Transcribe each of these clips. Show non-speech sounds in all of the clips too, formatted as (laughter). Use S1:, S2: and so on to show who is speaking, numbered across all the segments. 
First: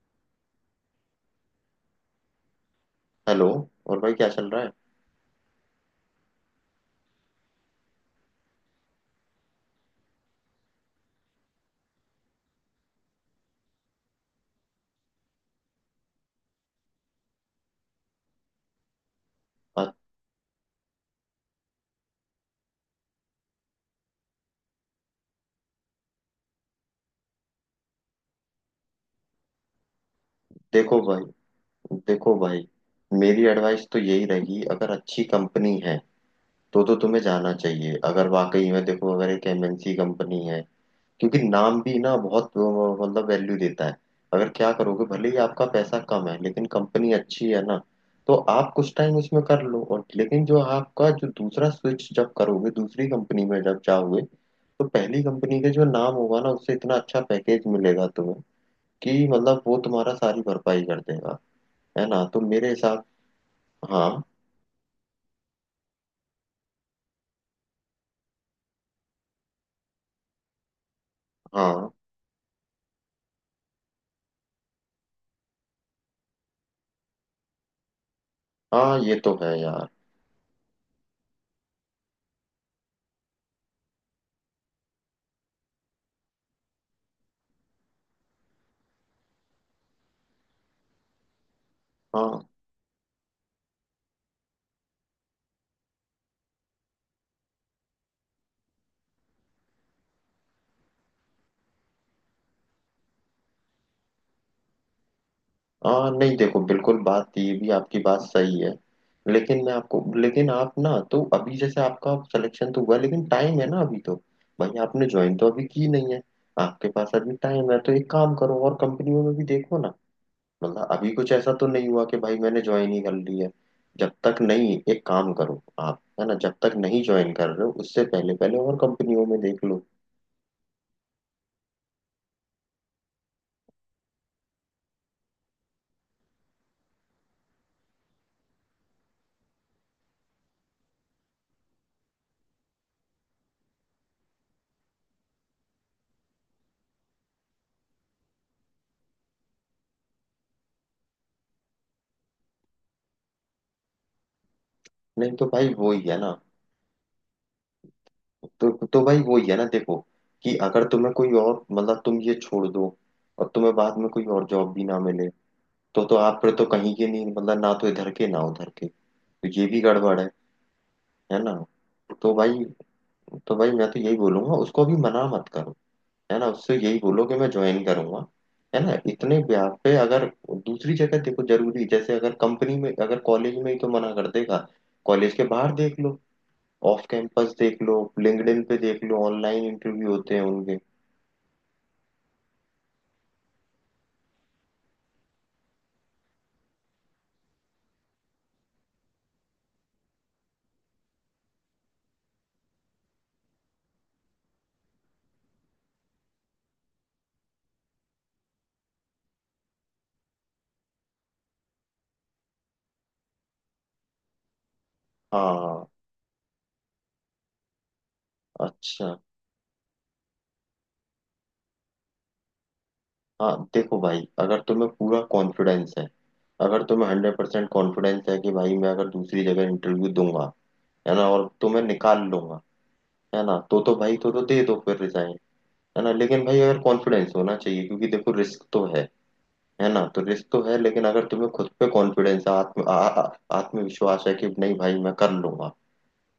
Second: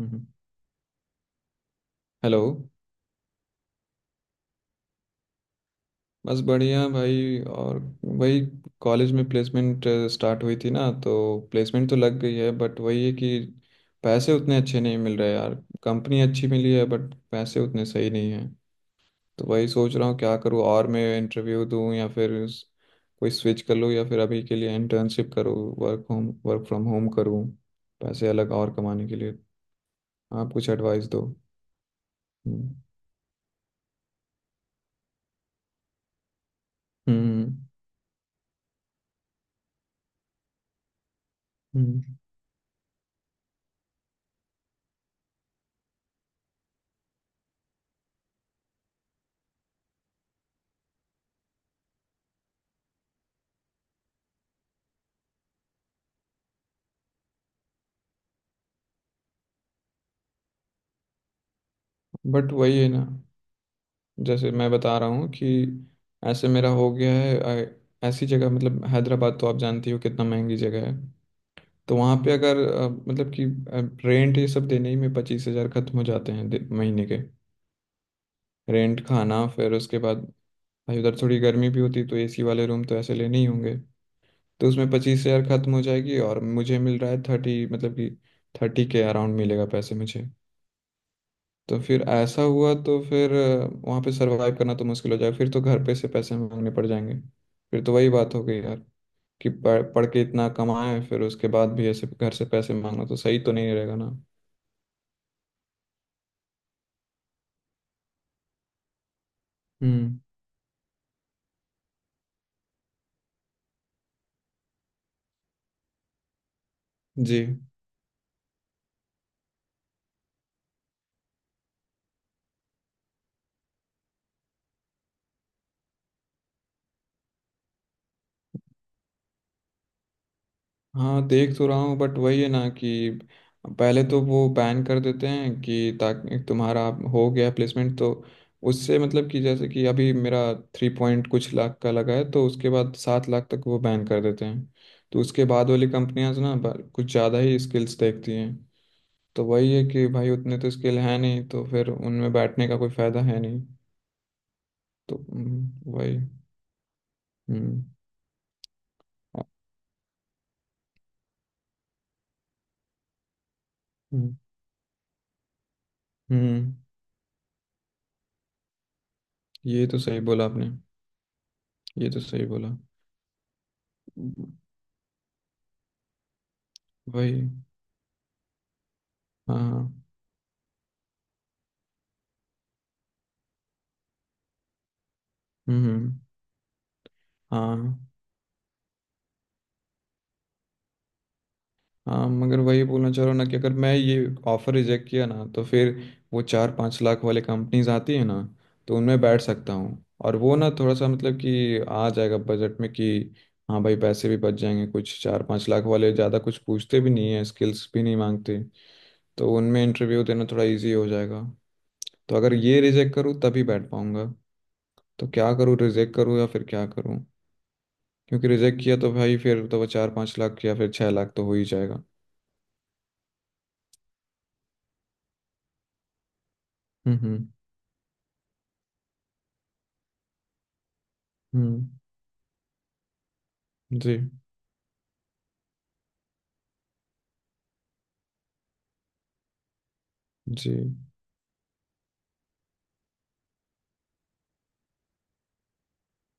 S1: हम्म। Hello.
S2: Hello. और भाई क्या चल रहा है?
S1: बस बढ़िया भाई। और वही कॉलेज में प्लेसमेंट स्टार्ट हुई थी ना, तो प्लेसमेंट तो लग गई है बट वही है कि पैसे उतने अच्छे नहीं मिल रहे यार। कंपनी अच्छी मिली है बट पैसे उतने सही नहीं है। तो वही
S2: आ,
S1: सोच रहा हूँ क्या करूँ और मैं इंटरव्यू दूँ या फिर कोई स्विच कर लूँ या फिर अभी के लिए इंटर्नशिप करूँ, वर्क फ्रॉम होम करूँ, पैसे अलग और कमाने के लिए। आप कुछ
S2: देखो
S1: एडवाइस दो।
S2: भाई देखो भाई,
S1: हम्म।
S2: मेरी एडवाइस तो यही रहेगी। अगर अच्छी कंपनी है तो तुम्हें जाना
S1: हम्म।
S2: चाहिए, अगर वाकई में, देखो अगर एक एमएनसी कंपनी है। क्योंकि नाम भी ना
S1: हम्म।
S2: बहुत मतलब वैल्यू देता है। अगर क्या करोगे, भले ही आपका पैसा कम है लेकिन कंपनी अच्छी है ना। तो आप कुछ टाइम उसमें कर लो, और लेकिन जो आपका जो दूसरा स्विच जब करोगे, दूसरी कंपनी में जब जाओगे, तो पहली कंपनी का जो नाम होगा ना, उससे इतना अच्छा पैकेज मिलेगा तुम्हें कि मतलब वो तुम्हारा सारी भरपाई कर देगा। है ना, तो
S1: बट
S2: मेरे
S1: वही है ना,
S2: हिसाब। हाँ।
S1: जैसे मैं बता रहा हूँ कि ऐसे मेरा हो गया है ऐसी जगह, मतलब हैदराबाद तो आप जानती हो कितना महंगी जगह है।
S2: हाँ।
S1: तो वहाँ पे अगर मतलब कि रेंट ये सब देने ही में 25 हजार खत्म हो जाते हैं महीने के।
S2: हाँ,
S1: रेंट,
S2: ये तो
S1: खाना,
S2: है
S1: फिर
S2: यार।
S1: उसके बाद भाई उधर थोड़ी गर्मी भी होती तो एसी वाले रूम तो ऐसे लेने ही होंगे। तो उसमें 25 हजार खत्म हो जाएगी, और मुझे मिल रहा है 30, मतलब कि 30 के अराउंड मिलेगा पैसे मुझे। तो फिर ऐसा
S2: हाँ।
S1: हुआ तो फिर वहाँ पे सरवाइव करना तो मुश्किल हो जाएगा, फिर तो घर पे से पैसे मांगने पड़ जाएंगे। फिर तो वही बात हो गई यार, कि पढ़ पढ़ के इतना कमाए फिर उसके बाद भी ऐसे घर से पैसे मांगना तो सही तो नहीं रहेगा ना।
S2: हाँ, नहीं देखो, बिल्कुल बात तो, ये भी आपकी बात सही है। लेकिन मैं आपको,
S1: हम्म।
S2: लेकिन आप ना, तो अभी जैसे आपका सिलेक्शन तो हुआ लेकिन टाइम है ना अभी तो। भाई आपने ज्वाइन तो अभी की नहीं है। आपके पास अभी
S1: जी।
S2: टाइम है, तो एक काम करो, और कंपनियों में भी देखो ना। मतलब अभी कुछ ऐसा तो नहीं हुआ कि भाई मैंने ज्वाइन ही कर ली है। जब तक नहीं, एक काम करो आप, है ना, जब तक नहीं ज्वाइन कर रहे हो, उससे पहले पहले और कंपनियों में देख लो।
S1: हाँ, देख तो रहा हूँ, बट वही है ना कि पहले तो वो बैन कर देते हैं कि ताकि तुम्हारा हो गया प्लेसमेंट, तो उससे, मतलब कि जैसे कि अभी मेरा 3 पॉइंट कुछ लाख का लगा है तो उसके बाद 7 लाख तक वो बैन कर देते हैं। तो उसके बाद वाली कंपनियां ना कुछ ज़्यादा ही स्किल्स देखती हैं। तो वही है कि भाई उतने तो स्किल है नहीं तो फिर उनमें बैठने का कोई फायदा है नहीं। तो
S2: नहीं तो भाई वो ही
S1: वही।
S2: है ना।
S1: हम्म।
S2: तो भाई वो ही है ना, देखो कि अगर तुम्हें कोई और मतलब तुम ये छोड़ दो, और तुम्हें बाद में कोई
S1: हम्म।
S2: और जॉब भी ना मिले, तो आप फिर तो
S1: हम्म,
S2: कहीं के नहीं, मतलब ना तो इधर के ना उधर के। तो ये भी
S1: ये तो
S2: गड़बड़
S1: सही
S2: है।
S1: बोला आपने।
S2: है ना,
S1: ये तो
S2: तो
S1: सही
S2: भाई
S1: बोला।
S2: तो भाई मैं तो यही बोलूंगा, उसको भी मना मत करो। है ना, उससे यही बोलो कि मैं
S1: वही।
S2: ज्वाइन करूंगा। है ना, इतने ब्याह पे
S1: हाँ।
S2: अगर। दूसरी जगह देखो, जरूरी जैसे, अगर कंपनी में, अगर कॉलेज में ही तो मना कर देगा। कॉलेज के बाहर देख
S1: हम्म।
S2: लो, ऑफ कैंपस देख लो,
S1: हाँ,
S2: लिंक्डइन पे देख लो, ऑनलाइन इंटरव्यू होते हैं उनके।
S1: हाँ, मगर वही बोलना चाह रहा हूँ ना कि अगर मैं ये ऑफर रिजेक्ट किया ना तो फिर वो 4-5 लाख वाले कंपनीज आती है ना, तो उनमें बैठ सकता हूँ। और वो ना थोड़ा सा मतलब कि आ जाएगा बजट में कि हाँ भाई पैसे भी बच जाएंगे कुछ। 4-5 लाख वाले ज़्यादा कुछ पूछते भी नहीं है, स्किल्स भी नहीं मांगते, तो उनमें इंटरव्यू देना थोड़ा इजी हो जाएगा। तो अगर ये रिजेक्ट करूँ तभी बैठ पाऊंगा। तो क्या करूँ,
S2: हाँ,
S1: रिजेक्ट करूँ या फिर क्या करूँ? क्योंकि रिजेक्ट किया
S2: अच्छा।
S1: तो भाई फिर तो वो 4-5 लाख या फिर 6 लाख तो हो ही जाएगा।
S2: हाँ देखो भाई, अगर तुम्हें पूरा कॉन्फिडेंस है, अगर तुम्हें
S1: हम्म।
S2: Hundred
S1: hmm.
S2: परसेंट कॉन्फिडेंस है कि भाई मैं अगर दूसरी जगह इंटरव्यू दूंगा, है ना, और तुम्हें
S1: हम्म,
S2: निकाल लूंगा। है ना, तो
S1: जी।
S2: भाई तो दे दो फिर रिजाइन। है ना, लेकिन भाई अगर कॉन्फिडेंस होना चाहिए, क्योंकि देखो रिस्क तो है। है ना, तो रिस्क तो
S1: जी।
S2: है, लेकिन अगर तुम्हें खुद पे कॉन्फिडेंस, आत्म आ, आ, आत्मविश्वास है कि नहीं भाई मैं कर लूंगा,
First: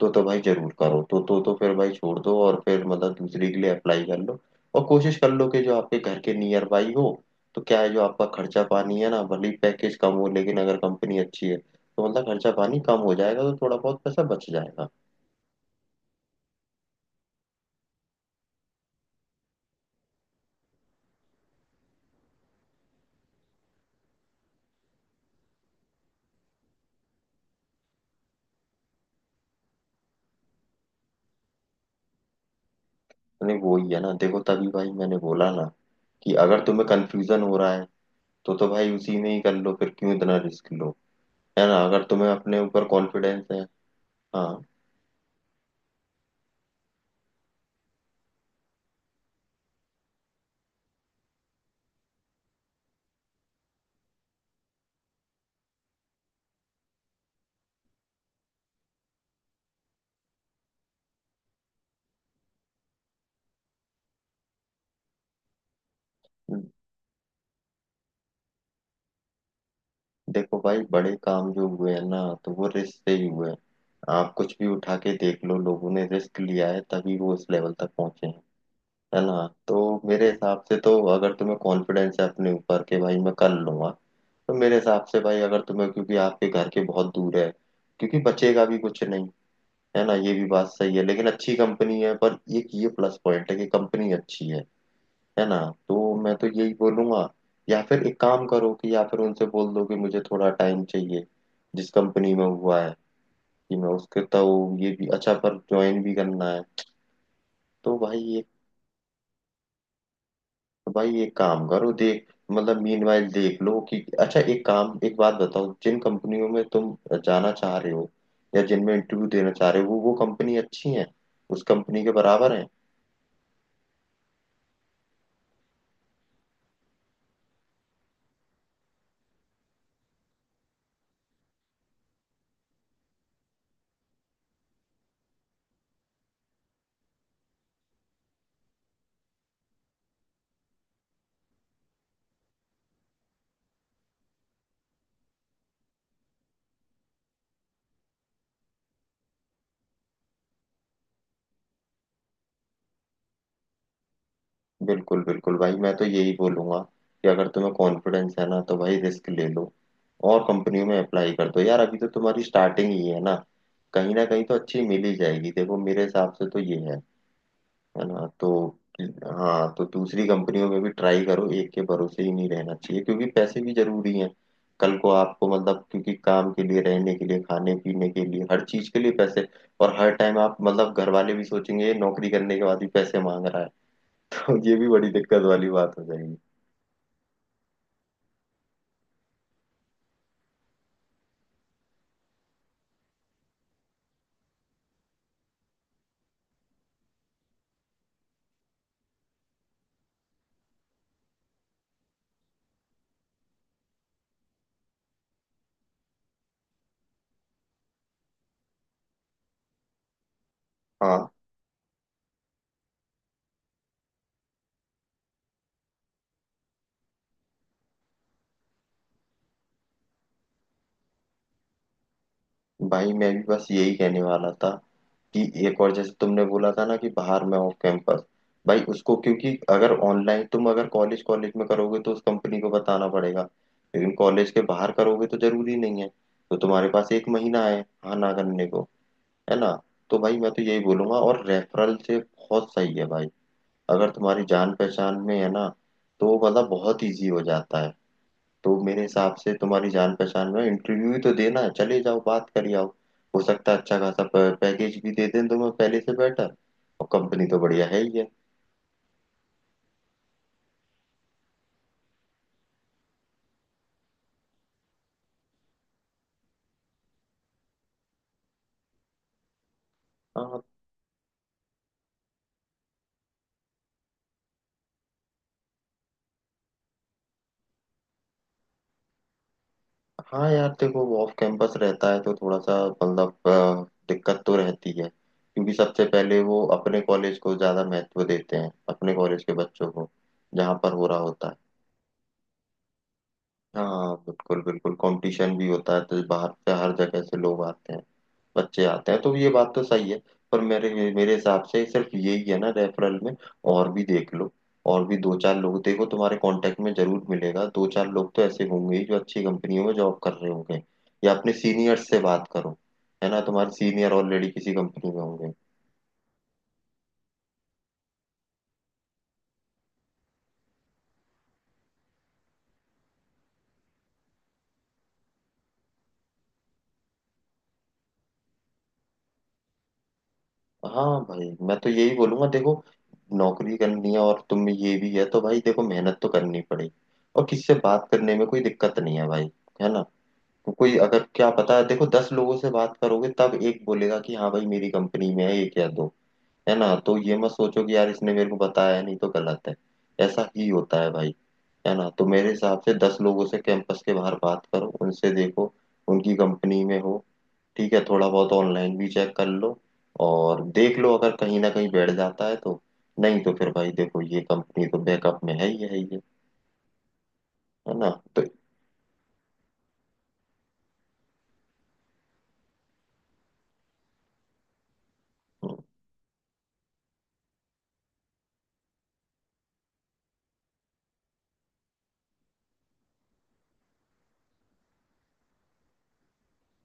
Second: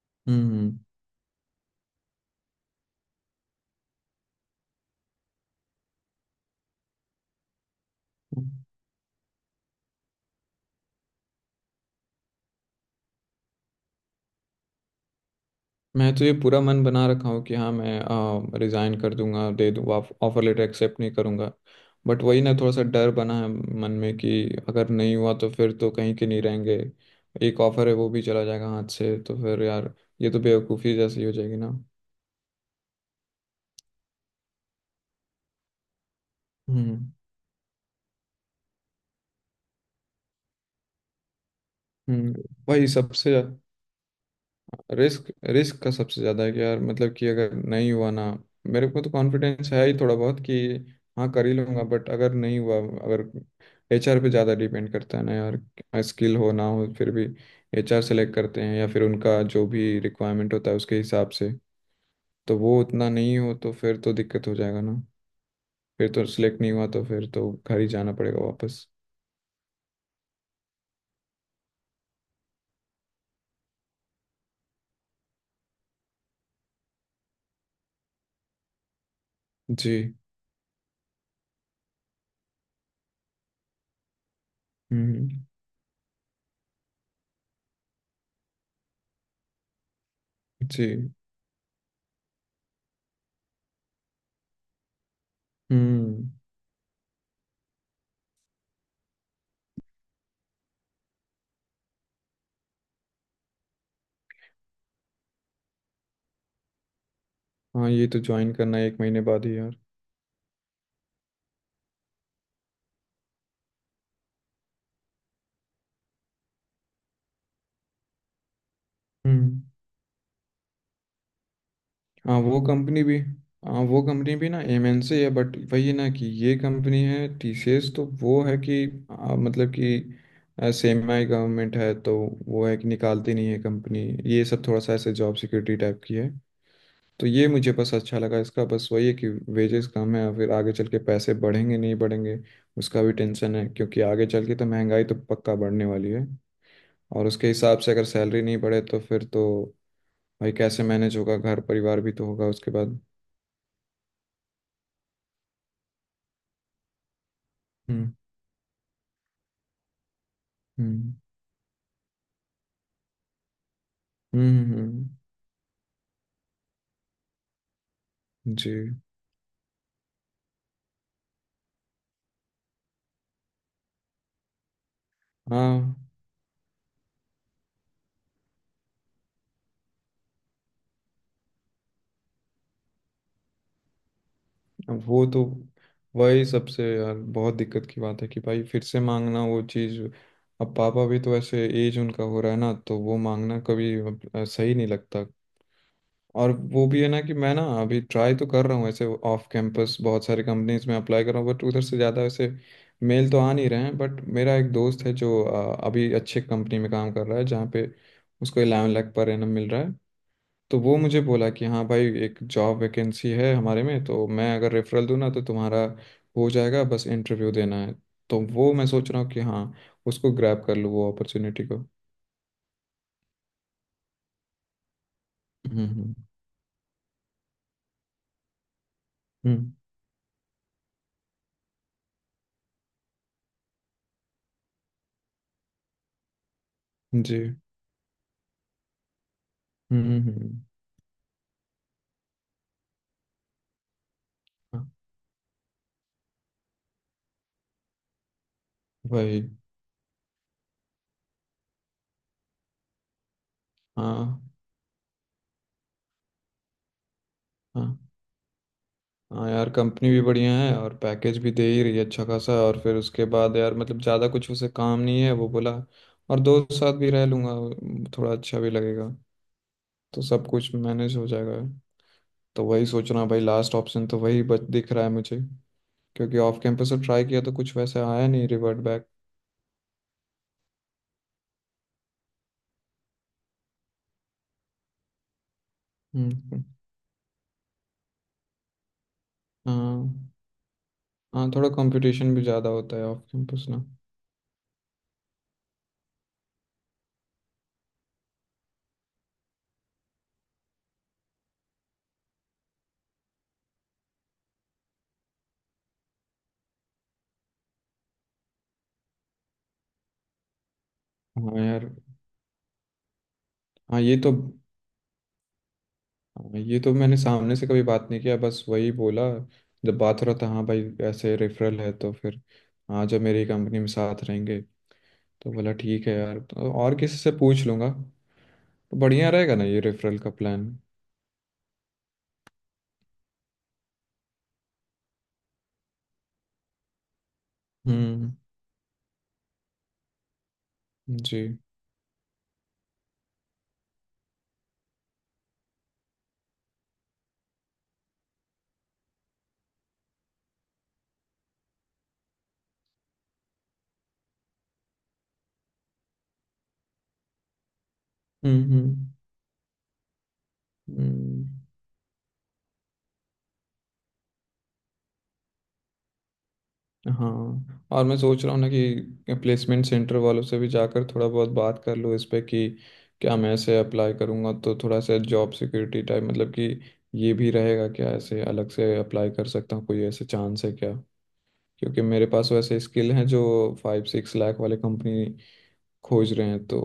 S2: तो भाई जरूर
S1: हम्म।
S2: करो, तो फिर भाई छोड़ दो, और फिर मतलब दूसरी के लिए अप्लाई कर लो। और कोशिश कर लो कि जो आपके घर के नियर बाई हो, तो क्या है जो आपका खर्चा पानी है ना, भले ही पैकेज कम हो लेकिन अगर कंपनी अच्छी है तो मतलब खर्चा पानी कम हो जाएगा, तो थोड़ा बहुत पैसा बच जाएगा।
S1: मैं तो ये पूरा मन बना रखा हूँ कि हाँ मैं रिज़ाइन कर दूंगा, दे दूँ, ऑफर लेटर एक्सेप्ट नहीं करूँगा। बट वही ना थोड़ा सा डर बना है मन में कि अगर नहीं हुआ तो फिर तो कहीं के नहीं रहेंगे। एक ऑफर है वो भी चला जाएगा हाथ से, तो फिर यार ये तो बेवकूफ़ी जैसी हो जाएगी ना।
S2: नहीं वो ही है ना, देखो तभी भाई मैंने बोला ना कि अगर तुम्हें
S1: हम्म।
S2: कंफ्यूजन हो रहा है, तो भाई उसी में ही कर लो, फिर क्यों इतना रिस्क लो। है ना, अगर तुम्हें
S1: हम्म।
S2: अपने ऊपर
S1: वही सबसे
S2: कॉन्फिडेंस है। हाँ,
S1: रिस्क, रिस्क का सबसे ज़्यादा है कि यार, मतलब कि अगर नहीं हुआ ना, मेरे को तो कॉन्फिडेंस है ही थोड़ा बहुत कि हाँ कर ही लूंगा, बट अगर नहीं हुआ, अगर एचआर पे ज़्यादा डिपेंड करता है ना यार। स्किल हो ना हो फिर भी एचआर सेलेक्ट करते हैं या फिर उनका जो भी रिक्वायरमेंट होता है उसके हिसाब से। तो वो उतना नहीं हो तो फिर तो दिक्कत हो जाएगा ना। फिर तो सिलेक्ट नहीं हुआ तो फिर तो घर ही जाना पड़ेगा वापस।
S2: देखो भाई, बड़े काम जो हुए हैं ना, तो वो रिस्क से ही हुए हैं। आप कुछ भी उठा के देख लो, लोगों ने रिस्क लिया है तभी वो उस लेवल तक पहुंचे हैं। है ना, तो
S1: जी।
S2: मेरे हिसाब से तो, अगर तुम्हें कॉन्फिडेंस है अपने ऊपर के भाई मैं कर लूंगा, तो मेरे हिसाब से
S1: हम्म।
S2: भाई, अगर तुम्हें, क्योंकि आपके घर के बहुत दूर है, क्योंकि बचेगा भी कुछ नहीं। है ना, ये भी बात
S1: जी।
S2: सही है, लेकिन अच्छी कंपनी है, पर एक ये प्लस पॉइंट है कि कंपनी अच्छी है। है ना, तो
S1: हम्म।
S2: मैं तो यही बोलूंगा, या फिर एक काम करो कि, या फिर उनसे बोल दो कि मुझे थोड़ा टाइम चाहिए, जिस कंपनी में हुआ है, कि मैं उसके, तो ये भी अच्छा पर ज्वाइन भी करना है।
S1: हाँ,
S2: तो
S1: ये तो
S2: भाई एक,
S1: ज्वाइन करना है एक महीने बाद ही यार।
S2: भाई एक काम करो, देख मतलब मीनवाइल देख लो कि, अच्छा एक काम, एक बात बताओ, जिन कंपनियों में तुम जाना चाह रहे हो, या जिनमें इंटरव्यू देना
S1: हम्म।
S2: चाह रहे हो, वो कंपनी अच्छी है, उस कंपनी के
S1: हाँ,
S2: बराबर
S1: वो
S2: है।
S1: कंपनी भी। हाँ, वो कंपनी भी ना एमएनसी है, बट वही है ना कि ये कंपनी है टीसीएस तो वो है कि मतलब कि सेमी गवर्नमेंट है, तो वो है कि निकालती नहीं है कंपनी। ये सब थोड़ा सा ऐसे जॉब सिक्योरिटी टाइप की है। तो ये मुझे बस अच्छा लगा इसका। बस वही है कि वेजेस कम है और फिर आगे चल के पैसे बढ़ेंगे नहीं बढ़ेंगे, उसका भी टेंशन है क्योंकि आगे चल के तो महंगाई तो पक्का बढ़ने वाली है। और उसके हिसाब से अगर सैलरी नहीं बढ़े तो फिर तो भाई कैसे मैनेज होगा? घर परिवार भी तो होगा उसके बाद।
S2: बिल्कुल बिल्कुल भाई, मैं तो यही बोलूंगा कि अगर तुम्हें
S1: हम्म।
S2: कॉन्फिडेंस है ना, तो भाई रिस्क ले लो, और कंपनियों में
S1: हम्म।
S2: अप्लाई कर दो यार, अभी तो तुम्हारी स्टार्टिंग ही है ना, कहीं ना कहीं तो
S1: हम्म।
S2: अच्छी मिल ही जाएगी, देखो मेरे हिसाब से तो ये है। है ना, तो
S1: जी।
S2: हाँ, तो दूसरी कंपनियों में भी ट्राई करो, एक के भरोसे ही नहीं रहना चाहिए क्योंकि पैसे भी जरूरी हैं। कल को आपको मतलब,
S1: हाँ,
S2: क्योंकि काम के लिए, रहने के लिए, खाने पीने के लिए, हर चीज के लिए पैसे। और हर टाइम आप मतलब, घर वाले भी सोचेंगे ये नौकरी करने के बाद भी पैसे मांग रहा है (laughs) तो ये भी
S1: अब
S2: बड़ी
S1: वो
S2: दिक्कत
S1: तो,
S2: वाली बात हो जाएगी।
S1: वही सबसे यार बहुत दिक्कत की बात है कि भाई फिर से मांगना वो चीज़। अब पापा भी तो ऐसे एज उनका हो रहा है ना, तो वो मांगना कभी सही नहीं लगता। और वो भी है ना कि मैं ना अभी ट्राई तो कर रहा हूँ ऐसे, ऑफ कैंपस बहुत सारी कंपनीज में अप्लाई कर रहा हूँ बट उधर से ज़्यादा ऐसे मेल तो आ नहीं रहे हैं। बट मेरा एक दोस्त है जो अभी अच्छे कंपनी में काम कर रहा है, जहाँ पे उसको 11 लाख पर एनम मिल रहा है। तो वो मुझे
S2: हाँ
S1: बोला कि हाँ भाई एक जॉब वैकेंसी है हमारे में, तो मैं अगर रेफरल दूँ ना तो तुम्हारा हो जाएगा, बस इंटरव्यू देना है। तो वो मैं सोच रहा हूँ कि हाँ उसको ग्रैब कर लूँ वो अपॉर्चुनिटी को।
S2: भाई, मैं भी बस यही कहने वाला था कि एक
S1: हम्म।
S2: और जैसे
S1: हम्म।
S2: तुमने बोला था ना कि बाहर में ऑफ कैंपस, भाई उसको, क्योंकि
S1: हम्म,
S2: अगर ऑनलाइन तुम अगर कॉलेज कॉलेज में करोगे तो उस कंपनी को बताना पड़ेगा, लेकिन कॉलेज के बाहर करोगे तो जरूरी नहीं है। तो तुम्हारे पास एक
S1: जी।
S2: महीना है, हाँ ना करने को। है ना,
S1: हम्म।
S2: तो
S1: हम्म।
S2: भाई मैं तो यही बोलूंगा, और रेफरल से बहुत सही है भाई, अगर तुम्हारी जान
S1: हाँ,
S2: पहचान में है ना, तो मतलब बहुत इजी हो जाता है। तो मेरे हिसाब
S1: वही।
S2: से तुम्हारी जान पहचान में, इंटरव्यू ही तो देना है, चले जाओ बात कर आओ, हो सकता है अच्छा खासा
S1: हाँ।
S2: पैकेज भी दे दें तुम्हें, पहले से बेटर, और कंपनी तो बढ़िया
S1: हाँ,
S2: है ही है।
S1: हाँ यार कंपनी भी बढ़िया है और पैकेज भी दे ही रही है अच्छा खासा, और फिर उसके बाद यार मतलब ज़्यादा कुछ उसे काम नहीं है वो बोला। और दोस्त साथ भी रह लूँगा, थोड़ा अच्छा भी लगेगा। तो सब
S2: हाँ।
S1: कुछ मैनेज हो जाएगा। तो वही सोच रहा हूँ भाई, लास्ट ऑप्शन तो वही बच दिख रहा है मुझे, क्योंकि ऑफ कैंपस से ट्राई किया तो कुछ वैसे आया नहीं रिवर्ट बैक।
S2: हाँ यार देखो, वो ऑफ कैंपस रहता है तो थोड़ा सा मतलब दिक्कत तो रहती है, क्योंकि सबसे पहले
S1: हम्म।
S2: वो अपने कॉलेज को ज्यादा महत्व देते हैं, अपने कॉलेज के बच्चों को
S1: हाँ।
S2: जहाँ पर हो रहा होता
S1: हाँ,
S2: है।
S1: थोड़ा कंपटीशन भी ज़्यादा होता है ऑफ कैंपस ना।
S2: हाँ बिल्कुल बिल्कुल, कंपटीशन भी होता है, तो बाहर से हर जगह से लोग आते हैं, बच्चे आते हैं, तो ये बात तो सही है। पर मेरे मेरे हिसाब से सिर्फ यही है ना, रेफरल में और भी देख लो, और भी दो चार लोग देखो तुम्हारे कांटेक्ट में, जरूर मिलेगा, दो चार लोग तो ऐसे होंगे ही जो अच्छी कंपनियों में जॉब कर रहे होंगे, या अपने
S1: हाँ यार।
S2: सीनियर्स से बात करो। है ना, तुम्हारे
S1: हाँ,
S2: सीनियर
S1: ये तो।
S2: ऑलरेडी किसी कंपनी में होंगे।
S1: हाँ, ये तो मैंने सामने से कभी बात नहीं किया, बस वही बोला जब बात हो रहा था, हाँ भाई ऐसे रेफरल है तो फिर हाँ जब मेरी कंपनी में साथ रहेंगे, तो बोला ठीक है यार, तो और किसी से पूछ लूँगा तो बढ़िया रहेगा ना ये रेफरल का प्लान।
S2: हाँ भाई, मैं तो यही बोलूंगा, देखो नौकरी करनी है और तुम में ये भी है, तो भाई देखो मेहनत तो करनी पड़ेगी, और किसी से बात
S1: हम्म।
S2: करने में कोई दिक्कत नहीं है भाई। है ना, तो कोई अगर,
S1: जी।
S2: क्या पता है, देखो दस लोगों से बात करोगे तब एक बोलेगा कि हाँ भाई मेरी कंपनी में है, एक या दो। है ना, तो ये मत सोचो कि यार इसने मेरे को बताया है, नहीं तो गलत है। ऐसा ही होता है भाई। है ना, तो मेरे हिसाब से दस लोगों से कैंपस के बाहर बात करो, उनसे देखो उनकी कंपनी में हो। ठीक है, थोड़ा बहुत
S1: हम्म।
S2: ऑनलाइन भी
S1: हम्म।
S2: चेक कर लो, और देख लो अगर
S1: हम्म।
S2: कहीं ना कहीं बैठ जाता है तो, नहीं तो फिर भाई देखो, ये कंपनी तो बैकअप में है ही है ये।
S1: हाँ,
S2: है
S1: और
S2: ना,
S1: मैं
S2: तो
S1: सोच रहा हूँ ना कि प्लेसमेंट सेंटर वालों से भी जाकर थोड़ा बहुत बात कर लूँ इस पे, कि क्या मैं ऐसे अप्लाई करूँगा तो थोड़ा सा जॉब
S2: हम्म,
S1: सिक्योरिटी टाइप, मतलब कि ये भी रहेगा क्या? ऐसे अलग से अप्लाई कर सकता हूँ, कोई ऐसे चांस है क्या? क्योंकि मेरे पास वैसे स्किल हैं जो 5-6 लाख वाले कंपनी खोज रहे हैं, तो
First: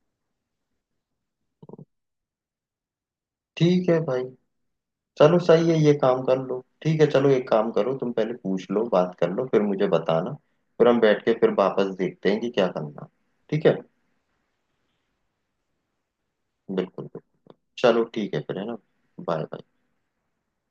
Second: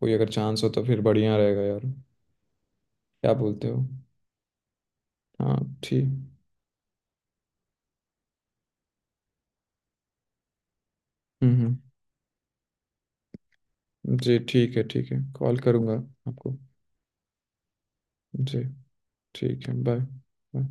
S1: कोई अगर चांस हो तो फिर बढ़िया रहेगा यार। क्या बोलते हो?
S2: ठीक है भाई, चलो
S1: हाँ।
S2: सही है, ये
S1: ठीक।
S2: काम कर लो, ठीक है, चलो एक काम करो तुम, पहले पूछ लो, बात कर लो, फिर मुझे बताना, फिर हम बैठ के फिर
S1: हम्म।
S2: वापस देखते हैं कि क्या करना, ठीक है।
S1: हम्म, जी ठीक है, ठीक है, कॉल करूँगा आपको।
S2: बिल्कुल बिल्कुल, चलो ठीक है फिर,
S1: जी
S2: है ना। Bye bye.
S1: ठीक है। Bye bye.